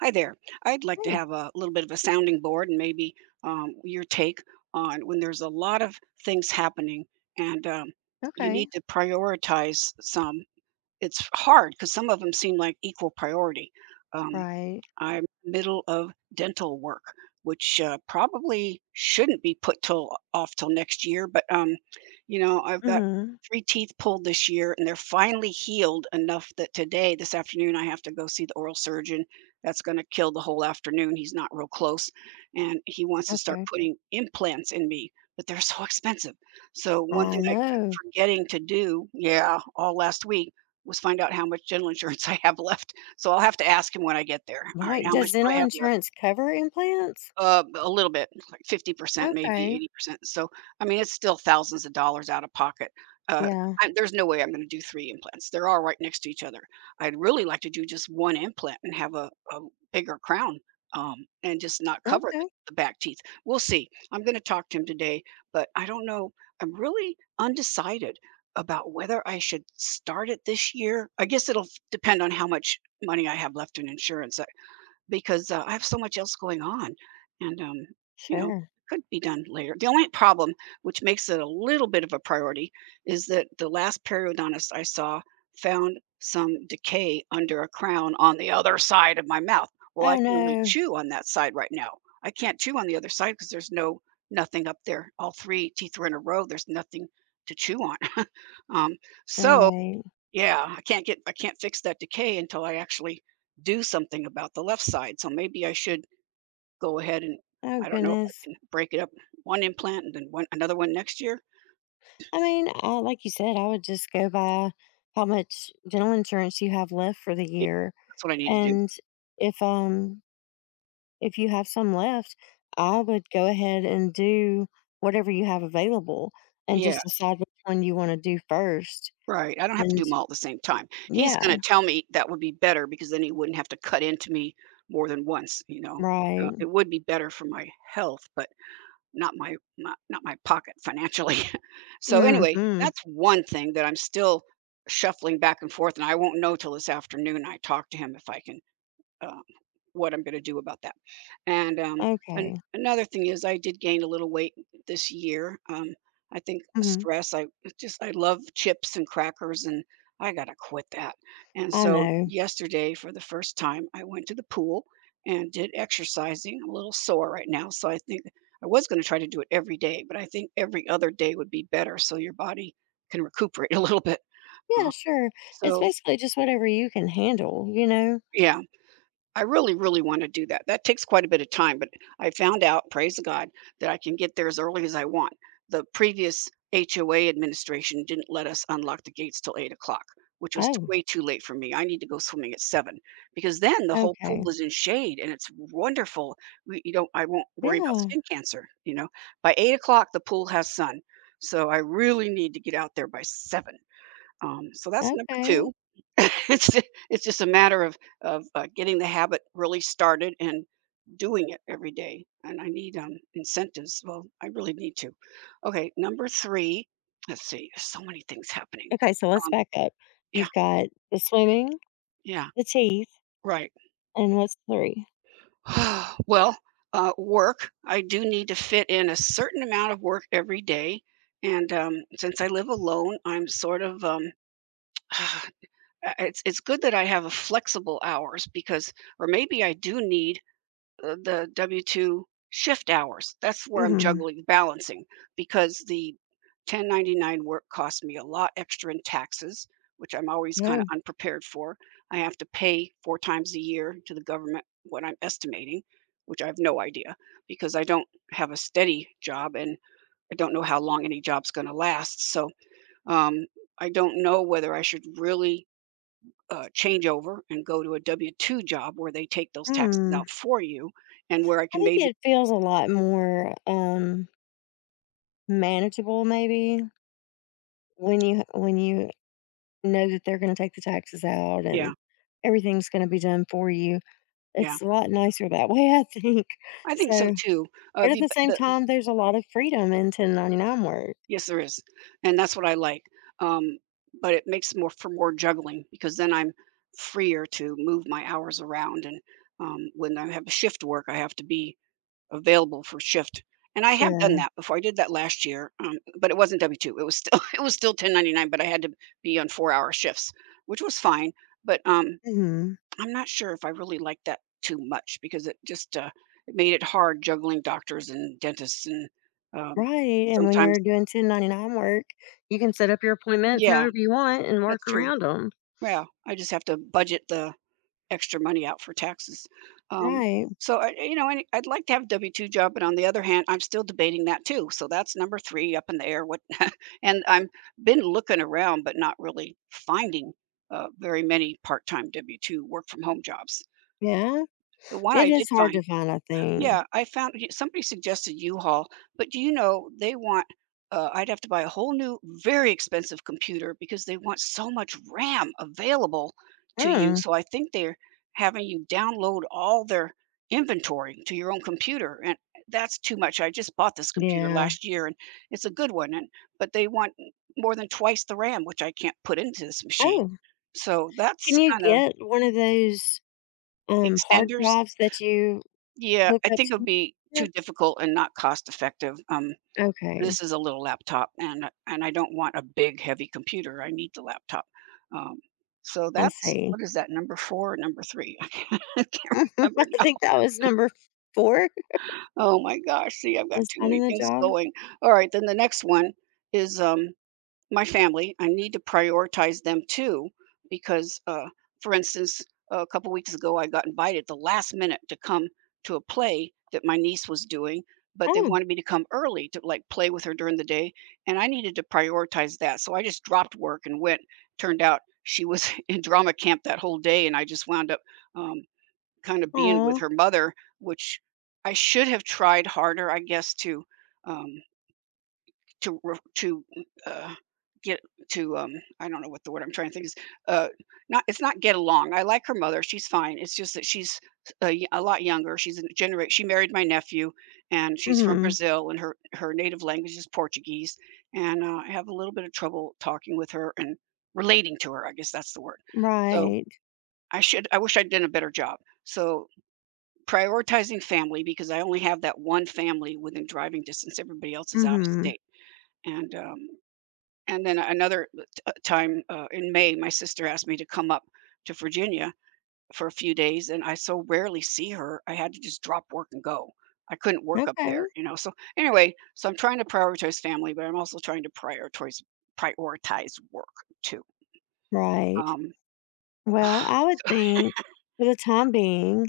Hi there. I'd like to Hey, have a little bit of a sounding board and maybe your take on when there's a lot of things happening and you okay. need to prioritize some. It's hard because some of them seem like equal priority. Um, Right. I'm middle of dental work, which probably shouldn't be put till off till next year. But I've got Mhm. three teeth pulled this year, and they're finally healed enough that today, this afternoon, I have to go see the oral surgeon. That's going to kill the whole afternoon. He's not real close, and he wants to start Okay. putting implants in me. But they're so expensive. So one I thing I kept know. forgetting to do, yeah, all last week was find out how much dental insurance I have left. So I'll have to ask him when I get there. All right, Right. how much Does do I dental have left? insurance cover implants? A little bit, like 50%, maybe Okay. 80%. So, I mean, it's still thousands of dollars out of pocket. Uh, Yeah. I there's no way I'm gonna do three implants. They're all right next to each other. I'd really like to do just one implant and have a bigger crown, and just not cover the Okay. the back teeth. We'll see. I'm gonna talk to him today, but I don't know. I'm really undecided about whether I should start it this year. I guess it'll f depend on how much money I have left in insurance because, I have so much else going on, and, you know, Sure. could be done later. The only problem, which makes it a little bit of a priority, is that the last periodontist I saw found some decay under a crown on the other side of my mouth. Well, I Oh, can only no. chew on that side right now. I can't chew on the other side because there's no nothing up there. All three teeth were in a row. There's nothing to chew on. Um, so Right. yeah, I can't fix that decay until I actually do something about the left side. So maybe I should go ahead and Oh, I don't know if I goodness. can break it up, one implant and then one another one next year. I mean, I, like you said, I would just go by how much dental insurance you have left for the Yeah, year. that's what I need to do. And if, um, if you have some left, I would go ahead and do whatever you have available and Yeah, just decide which one you want to do first. right. I don't have to do And. them all at the same time. He's going Yeah, to tell me that would be better because then he wouldn't have to cut into me more than once, you know. It right. would be better for my health, but not my pocket financially. So anyway, Mhm. that's one thing that I'm still shuffling back and forth, and I won't know till this afternoon. I talk to him if I can, um, what I'm going to do about that. And um, Okay. Another thing is, I did gain a little weight this year. I think Mhm. stress. I love chips and crackers, and I gotta quit that. And I so know. yesterday, for the first time, I went to the pool and did exercising. I'm a little sore right now, so I think I was going to try to do it every day, but I think every other day would be better, so your body can recuperate a little bit. Yeah, Uh, sure. It's so basically just whatever you can handle, you know? yeah, I really, really wanna do that. That takes quite a bit of time, but I found out, praise God, that I can get there as early as I want. The previous HOA administration didn't let us unlock the gates till 8 o'clock, which was t Oh, way too late for me. I need to go swimming at seven because then the whole okay. pool is in shade and it's wonderful. We you don't I won't worry about Yeah, skin cancer, you know? By 8 o'clock, the pool has sun, so I really need to get out there by seven. So that's number okay. two. It's ju it's just a matter of getting the habit really started and doing it every day, and I need, incentives. Well, I really need to. Okay, number three, let's see, there's so many things happening. Okay, so let's Um, back up. yeah, You've got the swimming, yeah, the teeth, right. and what's 3? Well, work, I do need to fit in a certain amount of work every day, and, since I live alone, I'm sort of, it's good that I have a flexible hours because, or maybe I do need, the W-2 shift hours. That's where I'm Mhm. juggling, balancing, because the 1099 work costs me a lot extra in taxes, which I'm always kind of Oh. unprepared for. I have to pay 4 times a year to the government what I'm estimating, which I have no idea because I don't have a steady job and I don't know how long any job's going to last. So, um, I don't know whether I should really, change over and go to a W-2 job where they take those taxes Hmm. out for you and where I I can think maybe, it feels a lot more, manageable maybe when you know that they're gonna take the taxes out yeah, and everything's gonna be done for you. yeah. It's a lot nicer that way, I think. I think so So too. But at the same The time, there's a lot of freedom in 1099 work. yes, there is, and that's what I like, um, but it makes more for more juggling because then I'm freer to move my hours around, and, when I have a shift work, I have to be available for shift, and I have done Sure. that before. I did that last year, but it wasn't W-2. It was still it was still 1099, but I had to be on 4-hour shifts, which was fine, but, Mhm. I'm not sure if I really liked that too much because it made it hard juggling doctors and dentists and um, Right, and when sometimes, you're doing 1099 work, you can set up your appointments yeah, however you want and that's work true. around them. Yeah, I just have to budget the extra money out for taxes. Um, Right. so and I'd like to have a W two job, but on the other hand, I'm still debating that too. So that's number three up in the air. What, and I'm been looking around, but not really finding, very many part time W two work from home jobs. Yeah. The one It I did is hard find to find, I think. Yeah, I found y somebody suggested U-Haul, but do you know they want, I'd have to buy a whole new, very expensive computer because they want so much RAM available to you. Mm. So I think they're having you download all their inventory to your own computer, and that's too much. I just bought this computer Yeah. last year, and it's a good one, and but they want more than twice the RAM, which I can't put into this machine. Oh, So that's can you kinda, get one of those, hard extenders. drives that you Yeah, hook I up think it'd to? be Yeah. too difficult and not cost effective. Okay, This is a little laptop, and I don't want a big, heavy computer. I need the laptop. Um, so I that's see. what, is that number four or number three? I can't I remember now. think that was number 4. Oh my gosh! See, I've got Is too many finding a things job? going. All right, then the next one is, my family. I need to prioritize them too, because, for instance, a couple weeks ago, I got invited the last minute to come to a play that my niece was doing, but they Oh, wanted me to come early to like play with her during the day, and I needed to prioritize that. So I just dropped work and went. Turned out she was in drama camp that whole day, and I just wound up, um, kind of being oh. with Aw. her mother, which I should have tried harder, I guess, to. Um, to re to, uh, get to, um, I don't know what the word I'm trying to think is, uh, not, it's not get along. I like her mother, she's fine, it's just that she's a lot younger, she's in genera she married my nephew, and she's from Mhm. Brazil, and her native language is Portuguese, and, I have a little bit of trouble talking with her and relating to her, I guess that's the word. So, Right. I wish I'd done a better job. So, prioritizing family because I only have that one family within driving distance, everybody else is out of Mhm. state, and, um and then time, in May, my sister asked me to come up to Virginia for a few days, and I so rarely see her. I had to just drop work and go. I couldn't work up Okay. there, you know. So anyway, so I'm trying to prioritize family, but I'm also trying to prioritize work too. Right. Um, Well, I would think for the time being,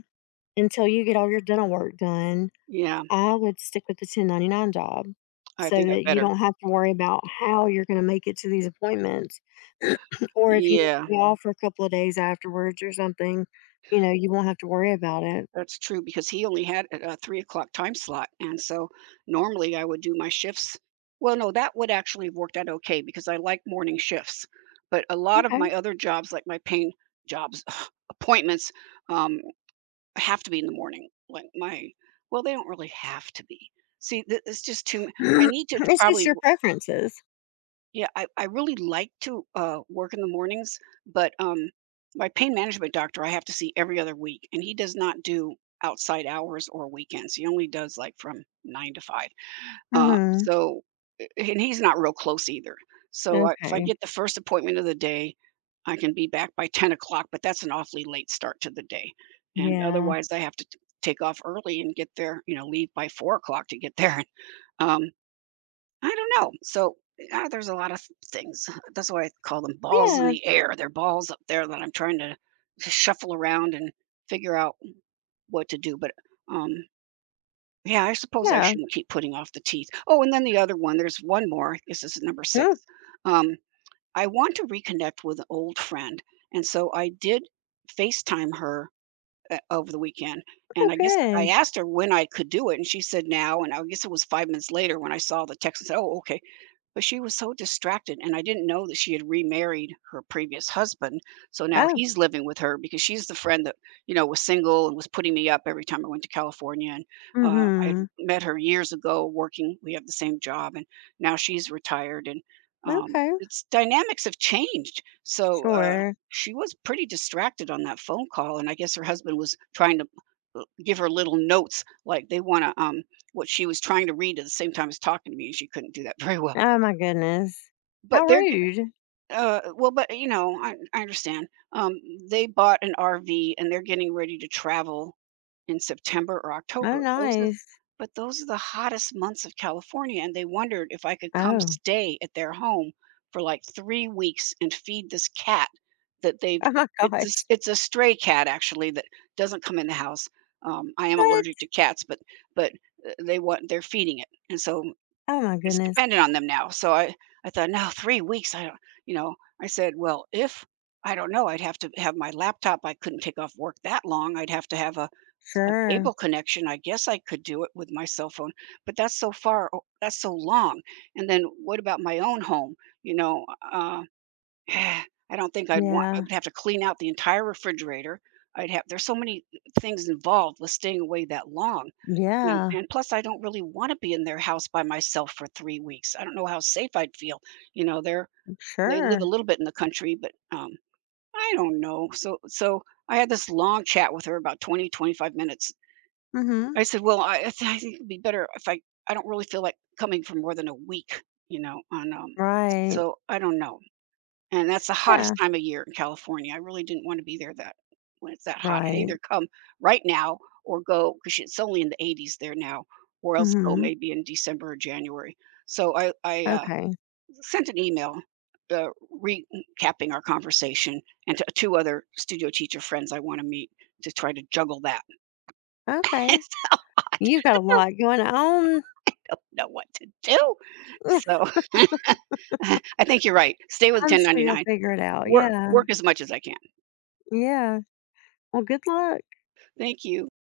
until you get all your dental work done, yeah, I would stick with the 1099 job I so think I that you better. don't have to worry about how you're gonna make it to these appointments. Or if you need Yeah. to be off for a couple of days afterwards or something, you know, you won't have to worry about it. That's true because he only had a 3 o'clock time slot, and so normally I would do my shifts well, no, That would actually have worked out okay because I like morning shifts, but a lot of my Okay. other jobs, like my jobs, appointments, um, have to be in the morning. Like my well, they don't really have to be. See, th it's just too m I need to It's just probably your preferences. yeah, I really like to work in the mornings, but my pain management doctor I have to see every other week, and he does not do outside hours or weekends. He only does like from nine to five. Uh, Mhm. so, and he's not real close either. So if I Okay. get the first appointment of the day, I can be back by 10 o'clock, but that's an awfully late start to the day. And Yeah. otherwise, I have to take off early and get there. You know, leave by 4 o'clock to get there. Um, I don't know. So, there's a lot of things. That's why I call them balls in Yeah, the air. They're balls up there that I'm trying to shuffle around and figure out what to do. But um, yeah, I suppose I yeah. shouldn't keep putting off the teeth. Oh, and then the other one. There's one more. This is number Oh, six. Um, I want to reconnect with an old friend, and so I did FaceTime her over the weekend. oh, And I guess I good. asked her when I could do it, and she said now. And I guess it was 5 minutes later when I saw the text and said, "Oh, okay." But she was so distracted, and I didn't know that she had remarried her previous husband, so now Oh, he's living with her because she's the friend that, you know, was single and was putting me up every time I went to California, and, I'd mm-hmm. met her years ago working we have the same job, and now she's retired, and, Okay, it's dynamics have changed, so, sure. she was pretty distracted on that phone call, and I guess her husband was trying to l give her little notes, like, they wanna, what she was trying to read at the same time as talking to me, and she couldn't do that very well. Oh my goodness. How But they're getting rude. Well, but, you know, I understand. Um, they bought an RV and they're getting ready to travel in September or Oh, October. Those are nice. but those are the hottest months of California, and they wondered if I could come Oh, stay at their home for, like, 3 weeks and feed this cat that they've oh my gosh. It's a stray cat, actually, that doesn't come in the house. I am What? allergic to cats, but, they want they're feeding it, and so Oh my it's goodness. dependent on them now. So I thought, no, 3 weeks. I don't, you know, I said, well, if I don't know, I'd have to have my laptop. I couldn't take off work that long. I'd have to have a cable Sure. connection. I guess I could do it with my cell phone, but that's so long. And then what about my own home? You know, uh, I don't think I'd want, I Yeah. would have to clean out the entire refrigerator. There's so many things involved with staying away that long and Yeah. and plus, I don't really wanna be in their house by myself for 3 weeks. I don't know how safe I'd feel. You know, they live a Sure. little bit in the country, but, I don't know. So I had this long chat with her, about 20, 25 minutes. Mm-hmm. I said, "Well, I think it'd be better if I I don't really feel like coming for more than a week, you know, on," Right. so I don't know. And that's the Yeah. hottest time of year in California. I really didn't want to be there that when it's that hot. I'd Right. either come right now or go because it's only in the 80s there now, or else go Mm-hmm. maybe in December or January. So I Okay. sent an email uh, recapping our conversation and to two other studio teacher friends I want to meet to try to juggle that. Okay. It's so hot. You got I a just lot going on. don't know what to do. So I think you're right. Stay with I'm sure you'll 1099. figure it out. Work Yeah. work as much as I can. Yeah. Well, good luck. Thank you.